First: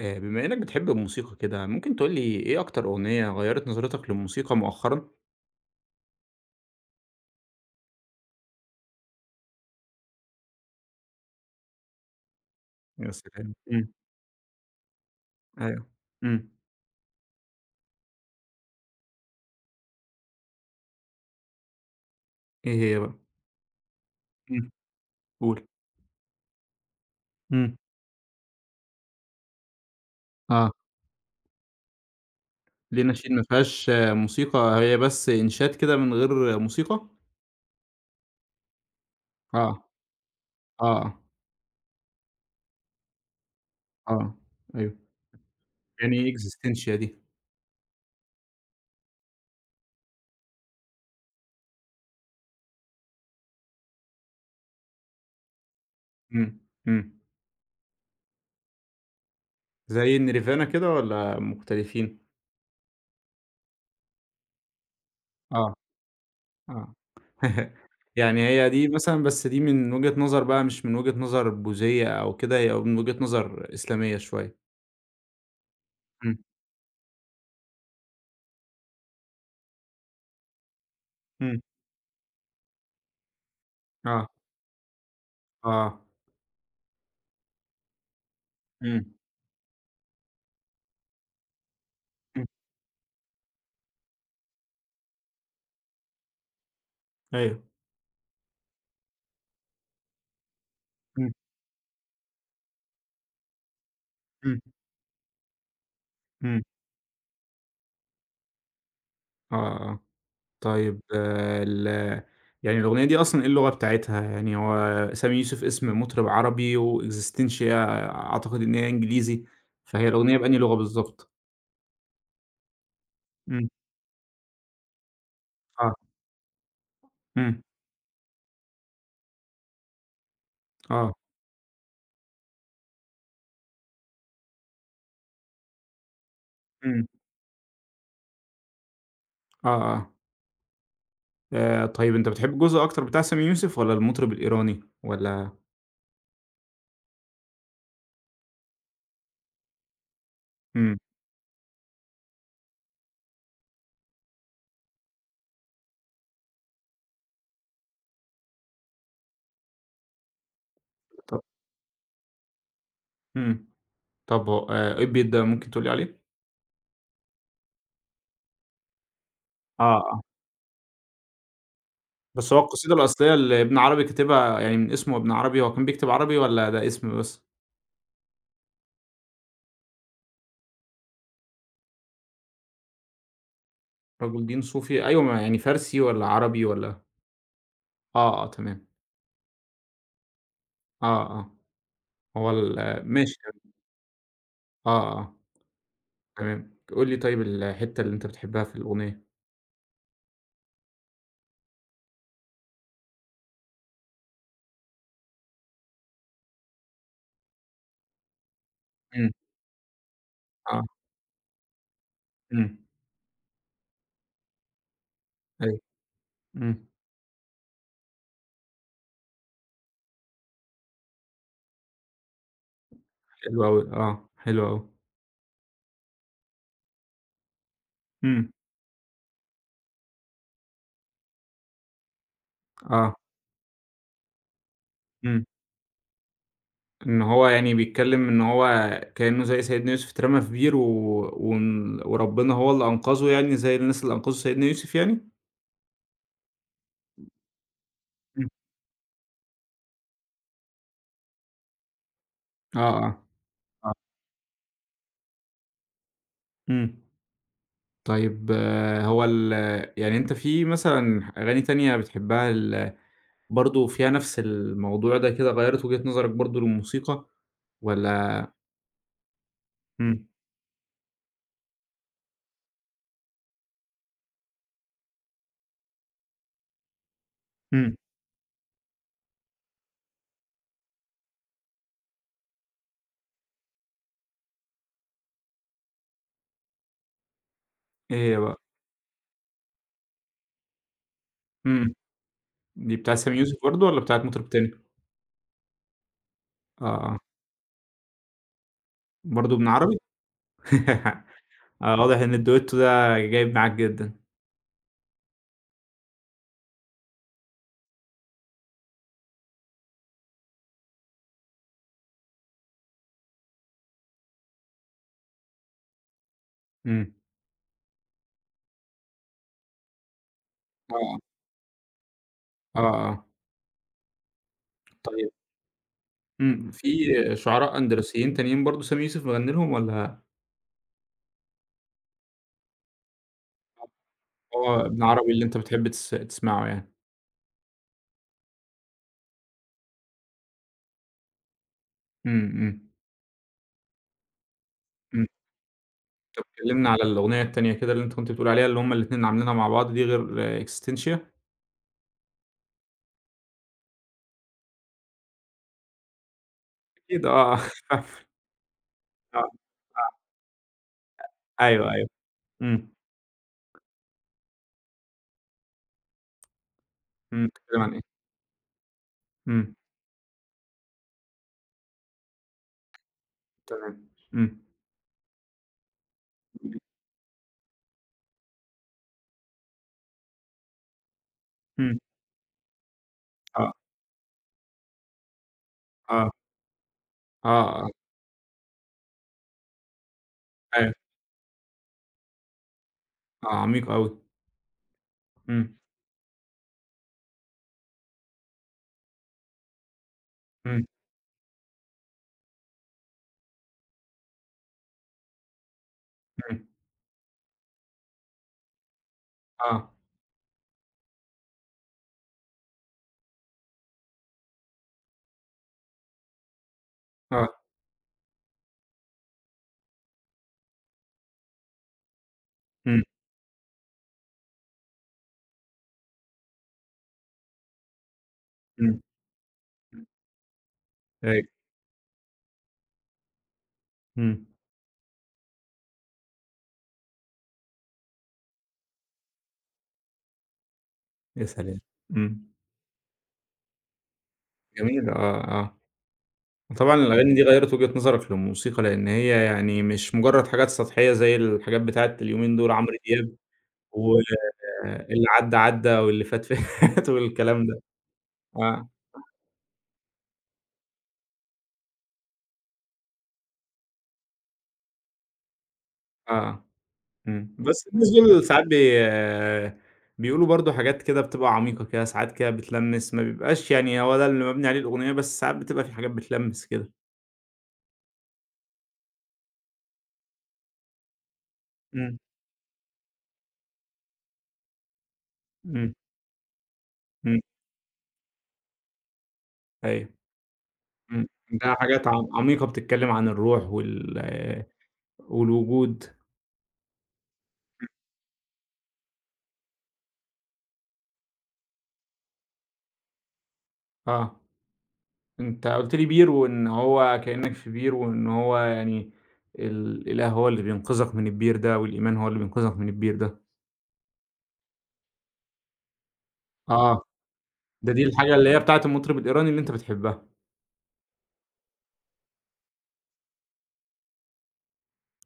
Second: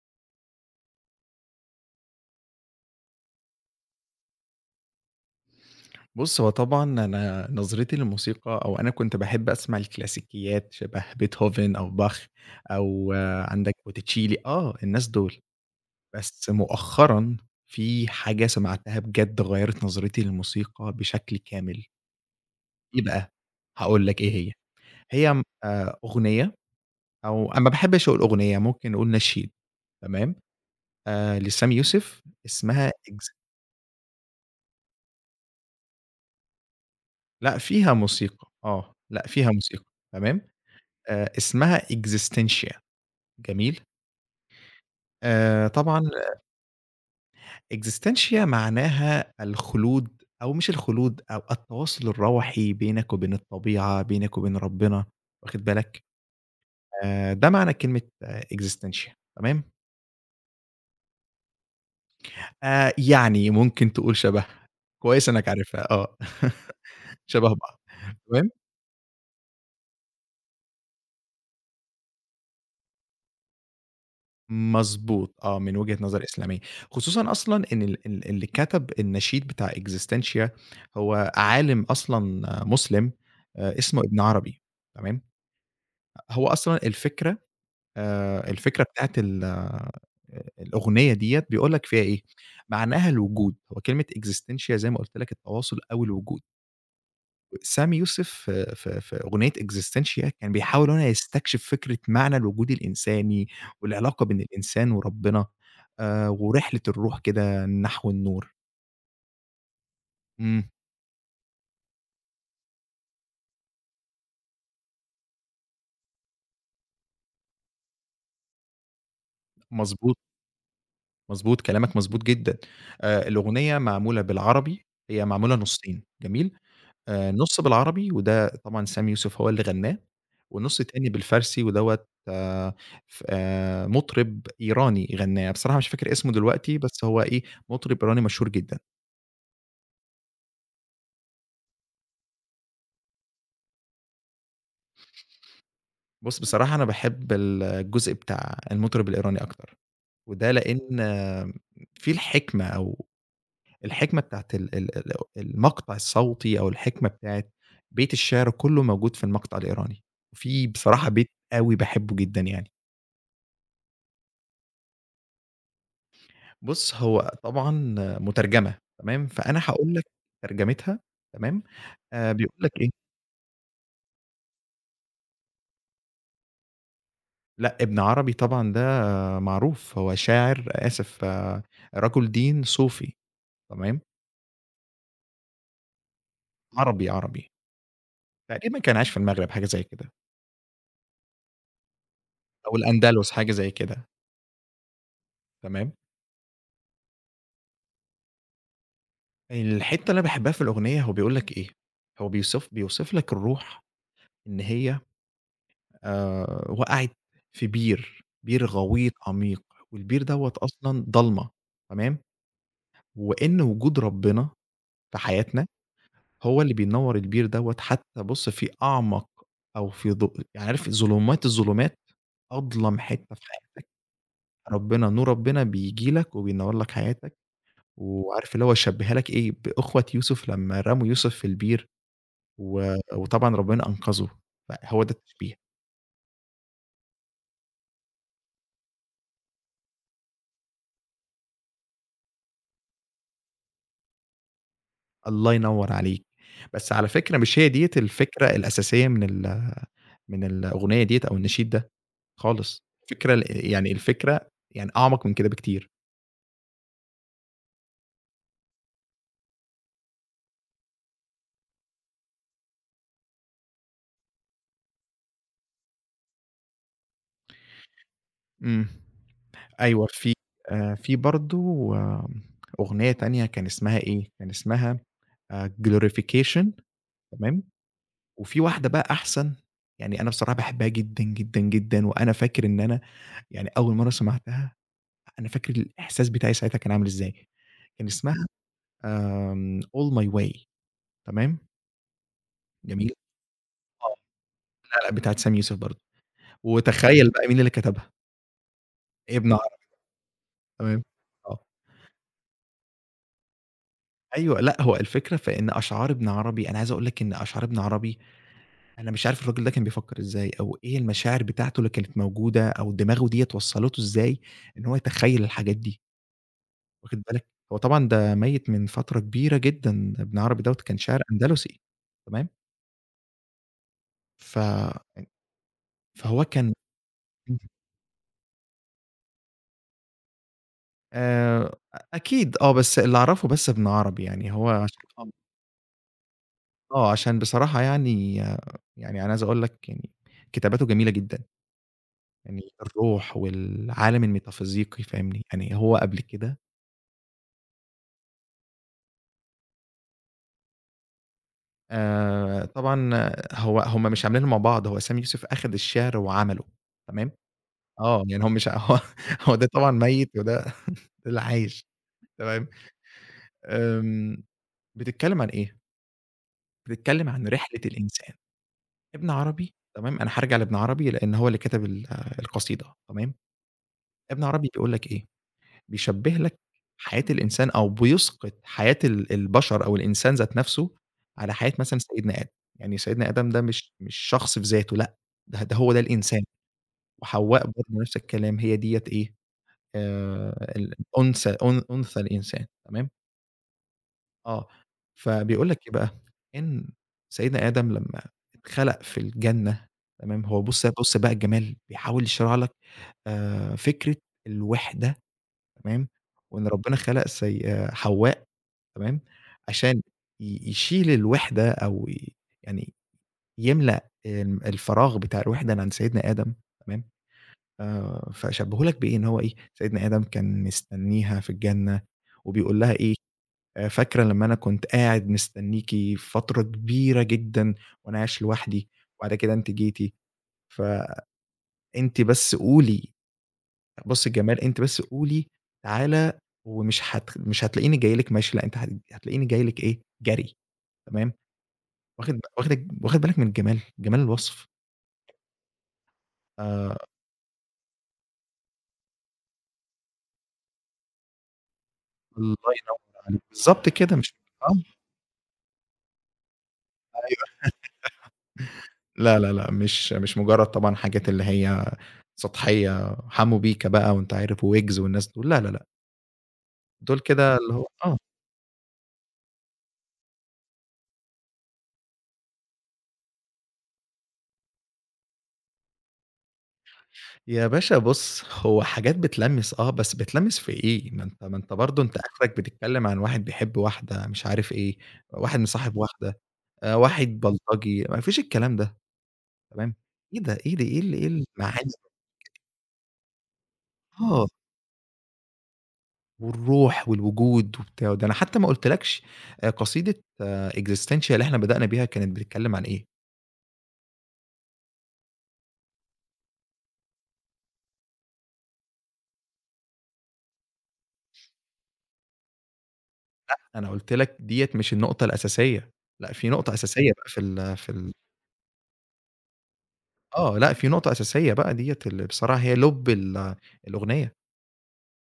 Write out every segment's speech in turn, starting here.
بما إنك بتحب الموسيقى كده، ممكن تقول لي إيه أكتر أغنية غيّرت نظرتك للموسيقى مؤخرًا؟ بُص، هو طبعًا أنا نظرتي للموسيقى أو أنا كنت باحب أسمع الكلاسيكيات شبه بيتهوفن أو باخ يا أو سلام! عندك إمم. بوتيتشيلي، الناس دول. أيوه. بس إمم. مؤخرًا في حاجة سمعتها بجد غيّرت نظرتي للموسيقى بشكل كامل، إيه هي إيه بقى؟ بقى؟ هاقول لك إيه هي. إمم. هي م قُل. أغنية، أو أنا ما إمم. باحبش أقول أغنية، ممكن نقول نشيد. تمام؟ آه. لسامي يوسف اسمها ليه إكس. نشيد ما فيهاش موسيقى، هي بس إنشاد كده من غير موسيقى؟ لأ، فيها موسيقى، لأ، فيها آه، موسيقى. تمام؟ آه، اسمها Existentia. جميل؟ آه، أيوه. طبعًا يعني إيه Existencia دي؟ Existentia معناها الخلود، أو مش الخلود، أو التواصل الروحي بينك وبين الطبيعة، بينك وبين ربنا. واخد بالك؟ إمم، إمم. ده معنى كلمة Existentia. تمام؟ زي النيرفانا كده والّا مختلفين؟ يعني ممكن تقول شبهها. كويس إنك آه، عارفها، آه. شبه بعض. يعني تمام؟ هي دي مثلًا بس دي من وجهة نظر بقى مش من وجهة نظر بوذية أو كده، هي من وجهة نظر إسلامية شوية. مضبوط، من وجهة نظر إمم، إسلامية. خصوصًا أصلًا إن ال ال اللي كتب النشيد بتاع إكزيستنشيا هو إمم، عالم أصلًا، مسلم. اسمه ابن آه، عربي. تمام. آه، هو أصلًا الفكرة إمم، بتاعة ال الأغنية ديّة، بيقول لك فيها إيه. إمم، معناها الوجود، هو كلمة إكزيستنشيا زي ما قُلت لك التواصل أو الوجود. أيوه، سامي يوسف في أغنية "إكزيستنشيا" كان بيحاول هنا إمم، يستكشف فكرة معنى الوجود الإنساني، والعلاقة بين إمم، الإنسان وربنا، إمم، ورحلة الروح كده نحو النور. آه، آه، إمم، طيب آه ال يعني الأغنية دي أصلًا إيه اللغة بتاعتها؟ يعني هو سامي يوسف اسم مطرب عربي وExistential أعتقد إن هي إنجليزي، فهي مضبوط، الأغنية بأنهي لغة بالضبط؟ مضبوط، كلامك مضبوط جدًا. إمم، الأغنية معمولة بالعربي، هي معمولة آه، نُصّين. جميل؟ نُص إمم، بالعربي وده طبعًا سامي يوسف هو اللي غناه، والنُص التاني آه، بالفارسي ودوّة، ف مطرب إيراني غناه. بصراحة مش فاكر اسمه دلوقتي، بس إمم، هو إيه، مطرب إيراني مشهور جدًا. آه، آه. طيب أنت بتحب الجزء أكتر بتاع سامي يوسف والّا المطرب الإيراني والّا بُص، بصراحة أنا باحب الجزء بتاع المطرب الإيراني أكتر، وده إمم، لإن في الحكمة، أو الحكمة بتاعة ال ال ال المقطع الصوتي، أو الحكمة بتاعة بيت الشعر كُلّه موجود في المقطع الإيراني. وفي بصراحة بيت طب أوي باحبه جدًا يعني. إمم، طب هو إيه البيت ده ممكن تقول لي عليه؟ بُص، هو طبعًا مترجمة. تمام، فأنا آه، هاقول لك آه، ترجمتها. تمام. بس بيقول هو لك إيه. القصيدة الأصلية اللي ابن عربي كاتبها يعني من اسمه ابن عربي، هو كان بيكتب عربي والّا ده اسم بس؟ لأ، ابن عربي طبعًا ده معروف، هو شاعر، آسف، رجل دين صوفي. تمام. رجل دين صوفي أيوه ما يعني فارسي والّا عربي والّا عربي، عربي. آه، آه، تقريبًا تمام، كان عايش في المغرب، حاجة زي كده، آه، آه، هو ال أو الأندلس، ماشي حاجة زي تمام، كده. آه، آه، تمام. تمام، قُل لي طيب الحتة اللي أنت بتحبها في الأغنية. الحتّة اللي أنا باحبها في الأغنية، هو بيقول لك إيه. هو بيوصف لك الروح، إن هي وقعت في بير، بير غويط إمم، عميق. والبير دوّة آه، أصلًا ضلمة. تمام. إمم، وإن وجود ربنا في حياتنا أيوه، هو اللي إمم، بينوّر البير دوّة، حتى بُص في أعمق، أو في ضو، يعني عارف، ظلمات الظلمات، أظلم حتّة في حلو أوي، حياتك. آه، حلو أوي، ربنا نور، ربنا بييجي لك وبينوّر لك حياتك، إمم، وعارف اللي هو شبّيها لك إيه، بأخوة يوسف لمّا رموا يوسف في البير، و آه، وطبعًا ربنا أنقذه. فهو ده إمم. التشبيه. إن هو يعني بيتكلم إن هو كأنه زي سيدنا يوسف اترمى في بير و... وربنا هو اللي أنقذه يعني زي الناس اللي أنقذوا سيدنا يوسف يعني؟ الله ينوّر عليك. بس على فكرة مش هي ديّة الفكرة إمم. الأساسية من من الأغنية ديّة أو النشيد ده آه، خالص. آه، الفكرة ال يعني آه. الفكرة يعني أعمق من كده بكتير. إمم. طيب آه، هو ال يعني أنت في مثلًا أغاني تانية بتحبها برضه فيها نفس الموضوع ده كده غيّرت وجهة نظرك برضه للموسيقى والّا إمم. أيوه، إمم، في، في برضه، آمم أغنية تانية كان اسمها إيه، كان اسمها glorification. تمام؟ إمم. وفي واحدة بقى أحسن، يعني أنا بصراحة باحبها جدًا، جدًا، جدًا. وأنا فاكر إن أنا يعني أول مرّة سمعتها، أنا فاكر الإحساس بتاعي ساعتها كان عامل إزاي. كان إيه هي اسمها بقى؟ All My Way. تمام. إمم. دي جميل. بتاعة سامي يوسف برضه والّا آه. بتاعة مطرب تاني؟ لأ، لأ، بتاعة سامي يوسف برضه. آه، آه. وتخيّل بقى مين اللي كتبها. ابن برضه ابن عربي. عربي؟ تمام. آه. آه، واضح إن الduetto ده جايب معاك جدًا. أيوه. لأ، هو الفكرة في إن أشعار ابن عربي أنا عايز أقول لك إن أشعار ابن عربي، أنا مش عارف الراجل ده كان بيفكّر إزاي، أو إيه المشاعر بتاعته اللي كانت موجودة، أو دماغه ديّة وصّلته إزاي إن هو يتخيّل الحاجات دي. إمم. واخد بالك. هو طبعًا ده ميّت من فترة كبيرة جدًا، ابن عربي دوّة كان آه، شاعر أندلسي. تمام. آه، آه. ف طيب فهو إمم، كان، في شعراء أندلسيين تانيين برضه سامي يوسف مغني لهم والّا آآ أكيد، بس اللي أعرفه بس ابن عربي، يعني هو هو عشان، ابن عربي اللي أنت بتحب تسمعه يعني؟ عشان بصراحة يعني، أنا عايز أقول لك يعني كتاباته جميلة جدًا. إمم، يعني إمم، الروح والعالم الميتافيزيقي إمم. فاهمني، يعني هو قبل طب كده، كلّمنا على الأغنية التانية كده اللي أنت كنت بتقول عليها اللي هم الاتنين عاملينها مع بعض دي غير Existential؟ طبعًا هو هم مش عاملينها مع بعض. هو سامي يوسف أخد الشعر وعمله. أكيد تمام. آه، آه، يعني هو مش هو آه، هو ده طبعًا آه. ميّت، وده ده اللي عايش. أيوه، أيوه. تمام. إمم، آمم، بتتكلّم عن إيه؟ بتتكلّم إمم. عن رحلة بتتكلم عن إيه؟ الإنسان. ابن عربي، إمم، تمام، أنا هارجع لابن عربي لإن هو اللي كتب القصيدة. تمام. تمام. ابن إمم، عربي بيقول لك إيه، بيشبّه لك حياة الإنسان، أو بيسقط حياة البشر أو الإنسان ذات نفسه، على حياة إمم. مثلًا سيدنا آدم. يعني سيدنا آدم ده آه، مش شخص في ذاته، لأ، ده هو ده آه، الإنسان. آه، وحواء برضه آه. نفس الكلام هي ديّة إيه، أيوه، ال أنثى، أنثى الإنسان. تمام. آه، عميقة أوي. آه، فبيقول إمم، لك إيه بقى، إن سيدنا آدم لمّا اتخلق في الجنة، تمام، هو بُص إمم، بُص بقى الجمال، بيحاول يشرح لك فكرة الوحدة. تمام. إمم. وإن ربنا خلق سي آه، حواء. تمام. آه، عشان يشيل الوحدة، أو يعني يملأ الفراغ بتاع الوحدة اللي عند سيدنا آدم. تمام. آه. فشبّهوا لك بإيه؟ إن هو إيه، سيدنا آدم كان مستنّيها في الجنة، وبيقول لها إمم، إيه، "فاكرة لمّا أنا كنت قاعد مستنّيكِ فترة كبيرة جدًا، وأنا عايش لوحدي، إمم. وبعد كده أنتِ جيتِ، فأنتِ أيوه، بس قولي، بُصّي إمم. الجمال، أنتِ بس قولي تعالَ، ومش هت مش هتلاقيني جاي لِك مَشي، لأ، أنتِ هتلاقيني جاي لِك إيه، جري." تمام. يا سلام! واخد ب إمم. واخد واخد بالك من الجمال، جمال الوصف. جميل آه، آه. وطبعًا الأغاني دي غيّرت وجهة نظرك للموسيقى، لإن هي يعني مش مجرّد حاجات سطحية زي الحاجات بتاعة الله اليومين دول عمرو ينوّر دياب عليك، بالضبط كده، مش. آه. واللي عدّى، عدّى واللي فات، فات أيوه. والكلام ده. آه، لا، لا، لأ، مش مجرّد طبعًا حاجات اللي هي سطحية، حمو بيكا بقى، وأنت عارف، وويجز والناس دول. لا، لا، لأ، آه، دول إمم. كده اللي بس هو الناس دول ساعات بيقولوا برضه حاجات كده بتبقى عميقة كده، ساعات كده بتلمِّس، ما بيبقاش يعني هو ده اللي مبني عليه الأغنية، بس ساعات بتبقى في حاجات بتلمِّس كده. يا باشا بُص، هو حاجات بتلمّس، بس بتلمّس في إيه؟ ما أنت برضه أنت إمم، آخرك بتتكلّم عن واحد بيحب واحدة مش عارف إيه، واحد إمم، مصاحب واحدة، واحد إمم، بلطجي، ما فيش الكلام ده. تمام. أيوه. إيه ده، إيه ده، إيه إمم، ده المعاني. حاجات عميقة بتتكلم عن الروح آه، والوجود، والروح والوجود وبتاع. ده أنا حتى ما قُلتلكش، قصيدة، existential اللي إحنا بدأنا بيها كانت بتتكلّم عن إيه. آه، أنت قُلت لي بير وإن هو كإنك في بير وإن هو يعني الإله هو اللي بينقذك من البير ده، والإيمان هو اللي بينقذك من البير ده، أنا قُلت لك ديّة مش النقطة الأساسية. لأ، في نقطة آه، أساسية بقى في ال في دي ال الحاجة اللي هي بتاعة المطرب الإيراني اللي أنت بتحبها، آه، لأ، في نقطة أساسية بقى ديّة، اللي بصراحة هي لُب الأغنية.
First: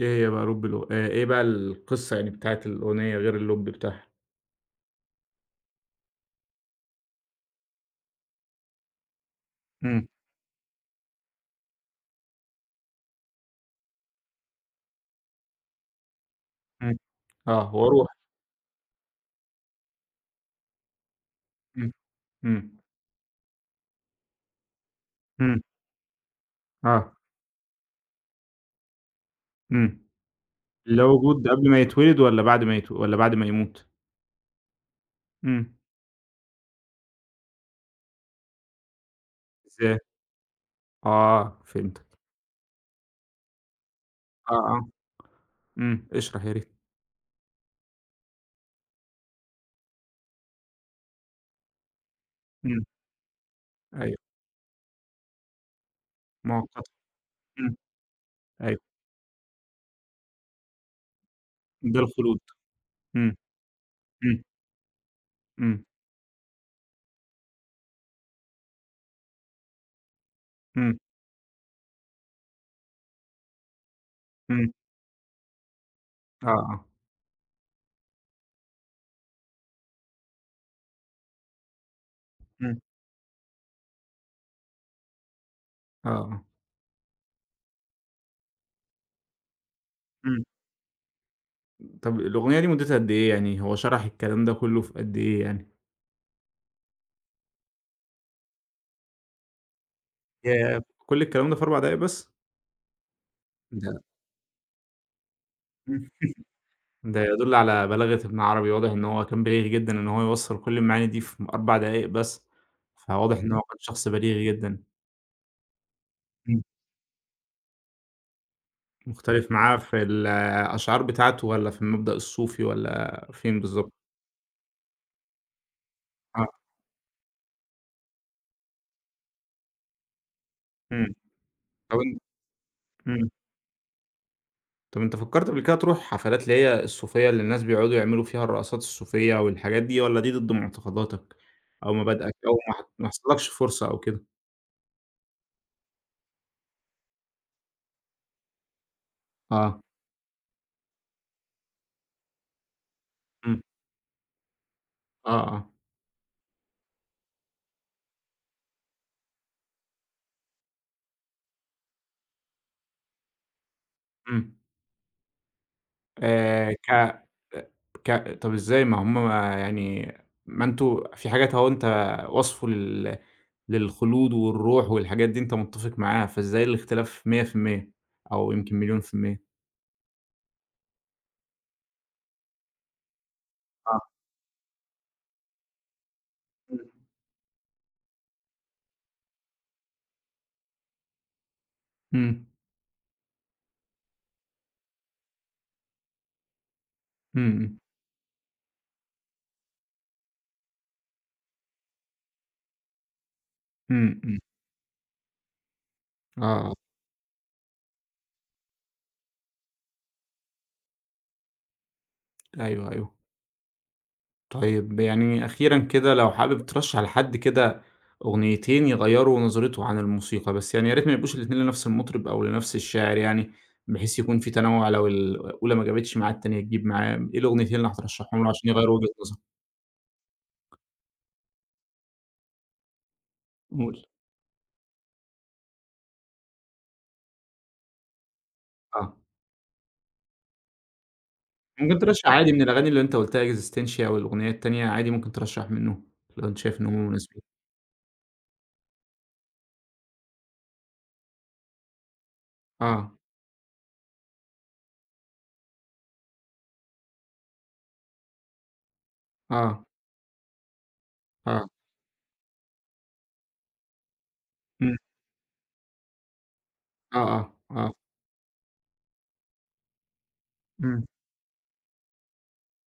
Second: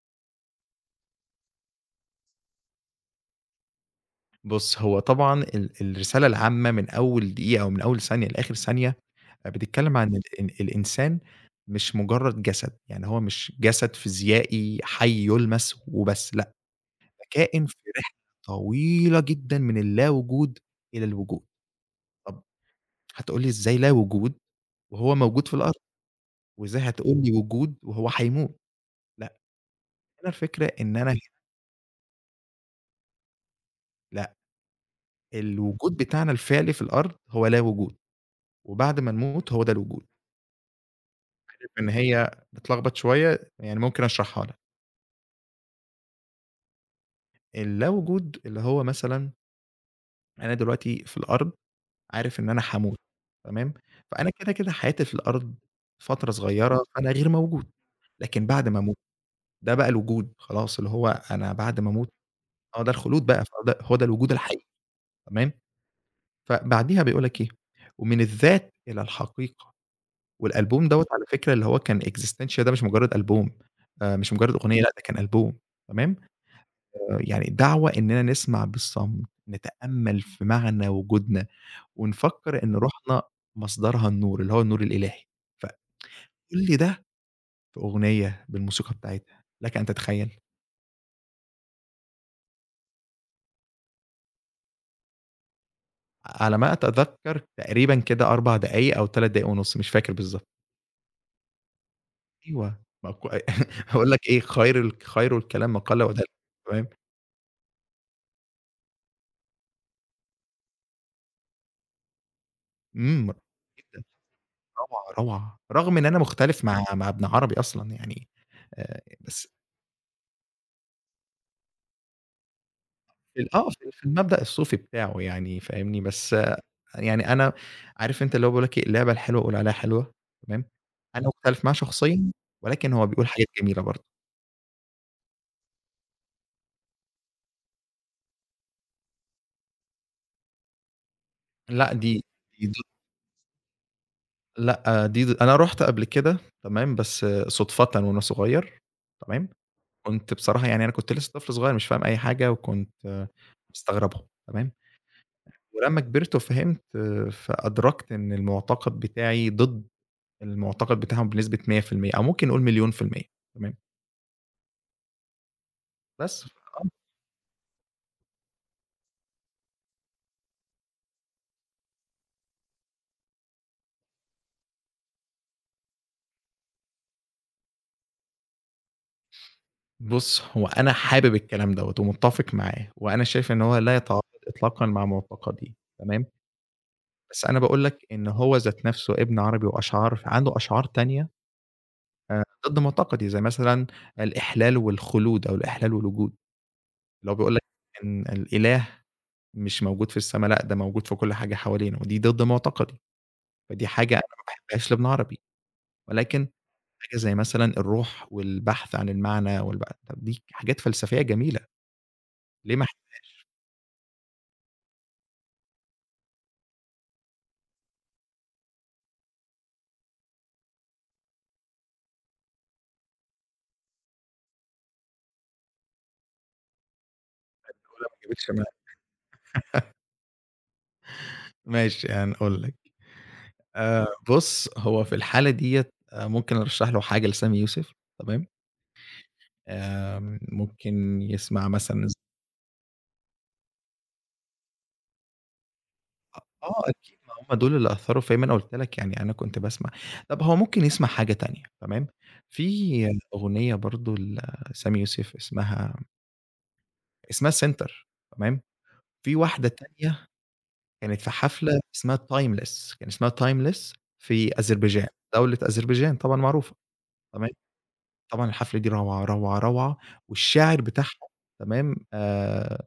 إيه هي بقى لُب الأغ إيه بقى القصة يعني بتاعة الأغنية غير اللُب بتاعها؟ بُص، هو طبعًا الرسالة العامة من أول دقيقة أو من أول ثانية لآخر ثانية، بتتكلم إمم، عن ال ال الإنسان، مش مجرد جسد، يعني هو مش جسد فيزيائي حي يُلمس وبس، لأ، إمم، ده آه، كائن في هو روح، رحلة طويلة جدًا من اللا وجود إلى الوجود. إمم، طب إمم، هتقول لي إزاي لا وجود وهو موجود في إمم، الأرض؟ وإزاي آه، هتقول لي وجود وهو هيموت؟ لأ، إمم، هنا الفكرة إن اللي أنا هو هنا، وجود قبل ما يتولد والّا بعد ما يموت؟ لأ، إمم. الوجود بتاعنا الفعلي في الأرض هو لا وجود، وبعد ما نموت هو ده إزاي؟ الوجود. آه شايف إن فهمتك، هي بتلخبط شوية، يعني ممكن أشرحها لك. آه، آه، إمم، اشرح يا ريت، اللا وجود اللي هو مثلًا أنا دلوقتي في الأرض، عارف إن أنا إمم، هاموت. تمام؟ أيوه، فأنا كده، كده حياتي في الأرض فترة صغيرة، مؤقتة، فأنا غير موجود، إمم، لكن بعد ما أيوه، أموت ده بقى الوجود، خلاص اللي هو أنا بعد ما ده أموت الخلود، هو ده الخلود إمم، بقى، فهو ده هو ده الوجود إمم، الحقيقي. تمام؟ إمم، فبعديها بيقول لك إيه، "ومن الذات إلى الحقيقة." والألبوم إمم، دوّة على فكرة اللي هو كان Existential، ده مش مجرّد ألبوم، مش مجرّد إمم، أغنية، لأ، ده كان ألبوم. تمام. آه، آه، يعني دعوة إننا نسمع بالصمت، نتأمّل في معنى وجودنا، ونفكّر إن إمم، روحنا مصدرها النور، اللي هو النور الإلهي. آه، آه، فكل ده في أغنية بالموسيقى بتاعتها، لك أن تتخيّل. إمم، طب الأغنية دي مدتها قد إيه يعني، هو شرح الكلام ده كلّه في قد إيه يعني؟ على ما أتذكّر تقريبًا كده 4 دقايق أو 3 دقايق ونُص، مش فاكر بالضبط. ياه! كل الكلام ده في 4 دقايق بس! أيوه، ما كو أ ده هاقول لك إيه، خير الكلام ما قل إمم، وَدَل. تمام. ده يدل على بلاغة ابن عربي، واضح إن هو كان بليغ جدًا إن هو يوصّل كل المعاني دي في 4 دقايق بس، إمم، فواضح إن هو كان جدًا، شخص بليغ جدًا، روعة، روعة، رغم إن أنا إمم. مختلف مع ابن عربي أصلًا يعني. بس مختلف معاه في الأشعار بتاعته والّا في المبدأ الصوفي والّا في ال فين آه، في بالضبط؟ في المبدأ الصوفي بتاعه يعني فاهمني. بس آه، يعني أنا عارف أنت اللي هو بيقول لك إيه، اللعبة الحلوة قُل عليها حلوة. تمام. إمم، أنا مختلف معاه طب أن شخصيًا، ولكن هو بيقول إمم، حاجات جميلة برضه. طب أنت فكّرت قبل كده تروح حفلات اللي هي الصوفية اللي الناس بيقعدوا يعملوا فيها الرقصات الصوفية والحاجات دي والّا دي ضد معتقداتك لأ، أو دي مبادئك أو دي ضد ما حصلكش فرصة أو كده؟ لأ دي ض أنا رُحت قبل كده. تمام. بس صُدفةً وأنا صغير. تمام. آه، كنت بصراحة يعني أنا كنت لسه طفل صغير مش فاهم أي حاجة، وكنت إمم، مستغربهم. تمام. آه، آه، ولمّا كبرت وفهمت، فأدركت إن المعتقد بتاعي ضد المعتقد بتاعهم بنسبة 100% أو ممكن نقول مليون في المِيّة. تمام. إمم. بس فآه ك أ ك طَب إزاي؟ ما هم ما يعني ما أنتم في حاجات أهو أنت وصفه للخلود والروح والحاجات دي أنت متّفق معاها، فإزاي الاختلاف 100% أو يمكن مليون في المِيّة؟ بُص، هو أنا حابب الكلام دوّة ومتّفق معاه، وأنا شايف إن هو لا آه، يتعارض إطلاقًا مع معتقدي. تمام. بس أنا باقول لك إن هو ذات نَفْسه ابن عربي، فعنده أشعار تانية، إمم. ضد معتقدي، زي مثلًا الإحلال والخلود أو الإحلال والوجود. اللي هو إمم، بيقول لك إمم، إن الإله مش موجود في السما، لأ ده موجود في كل حاجة حوالينا، ودي ضد معتقدي، فدي إمم، حاجة أنا إمم، إمم، ما باحبهاش لابن عربي. ولكن آه، حاجة زي مثلًا الروح والبحث عن المعنى، طب دي حاجات فلسفية جميلة، ليه ما أيوه، أيوه. هنقولها. طيب يعني أخيرًا كده لو حابب ترشّح لحد كده أغنيتين يغيّروا نظرته عن الموسيقى، بس يعني يا ريت ما يبقوش الاتنين لنفس المطرب أو لنفس الشاعر يعني، بحيث يكون في تنوُّع لو الأولى ما جابتش معاه التانية تجيب معاه، إيه الأغنيتين اللي ما هترشّحهم له جابتش عشان معايا؟ يغيّروا وجهة نظره؟ ماشي، هنقول لك. قُل. بُص، هو في الحالة ديّة ممكن أرشّح له حاجة لسامي يوسف. تمام. آه، ممكن يسمع ممكن مثلًا. ترشّح عادي من الأغاني اللي أنت قُلتها Existencia والأغنية التانية عادي ممكن ترشّح منّهم، لو أنت شايف آه إن هُم أكيد، ما مناسبين. هم دول اللي أثّروا فيّا، ما أنا قُلت لك يعني أنا كنت باسمع. طَب هو ممكن يسمع حاجة تانية. تمام. في آه، أغنية برضه لسامي يوسف اسمها سنتر. تمام. في واحدة آه، تانية كانت في آه، حفلة اسمها timeless، كان اسمها timeless في إمم، أذربيجان، دولة أذربيجان طبعًا معروفة. آه، تمام. آه، آه، طبعًا الحفلة دي روعة، روعة، روعة، والشاعر إمم. بتاعها، تمام، آآ،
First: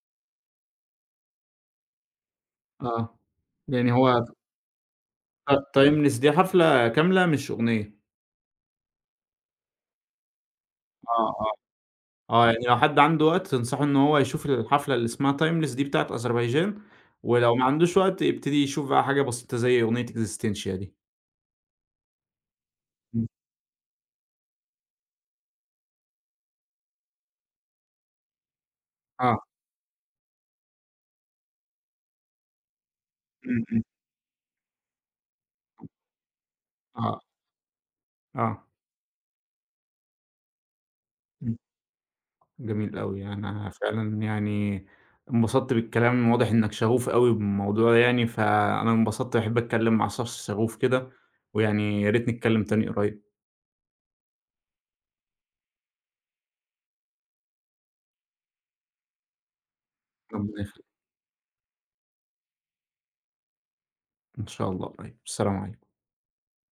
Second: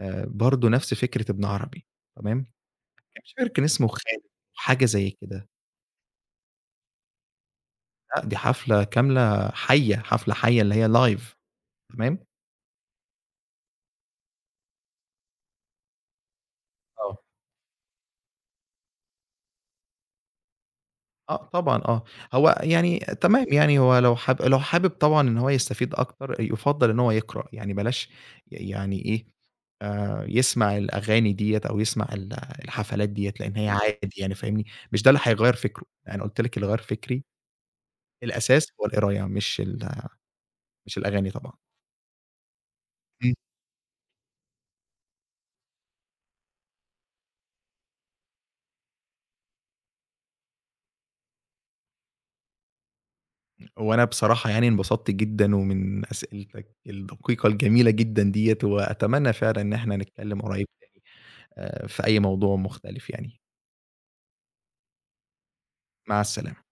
آآ برضه نفْس فكرة ابن عربي. تمام. آه، كان مش فاكر، كان اسمه يعني خالد، هو حاجة زي كده. Timeless دي حفلة كاملة مش أغنية. لأ، دي حفلة كاملة حيّة، حفلة حيّة اللي هي live. آه، آه، تمام؟ آه، يعني لو حد عنده وقت تنصحه إن هو يشوف الحفلة اللي اسمها timeless دي بتاعة أذربيجان، آه. ولو ما عندوش وقت يبتدي يشوف بقى حاجة بسيطة زي أغنية existentia دي. آه، طبعًا آه. هو يعني إمم، تمام، يعني هو لو حابب طبعًا إن هو يستفيد أكتر، يُفضّل إن هو يقرأ. يعني بلاش يعني إيه، آه، يسمع الأغاني ديّة أو يسمع الحفلات ديّة، لإن إمم، هي إمم، عادي يعني فاهمني. مش ده اللي هيغيّر فكره، يعني أنا قُلت لِك اللي غيّر آه، فكري آه، الأساس هو القراية، مش ال مش الأغاني طبعًا. إمم، جميل أوي، أنا فعلًا يعني انبسطت بالكلام، واضح إنك شغوف أوي بالموضوع يعني، فأنا انبسطت باحب أتكلم مع شخص شغوف كده، ويعني يا ريت نتكلم تاني قريب، وأنا بصراحة يعني انبسطت جدًا ومن أسئلتك الدقيقة الجميلة جدًا ديّة، وأتمنى فعلًا إن إحنا نتكلم ربنا قريب يخليك، تاني، في أي موضوع مختلف يعني. إن شاء الله قريب، السلام عليكم. مع السلامة.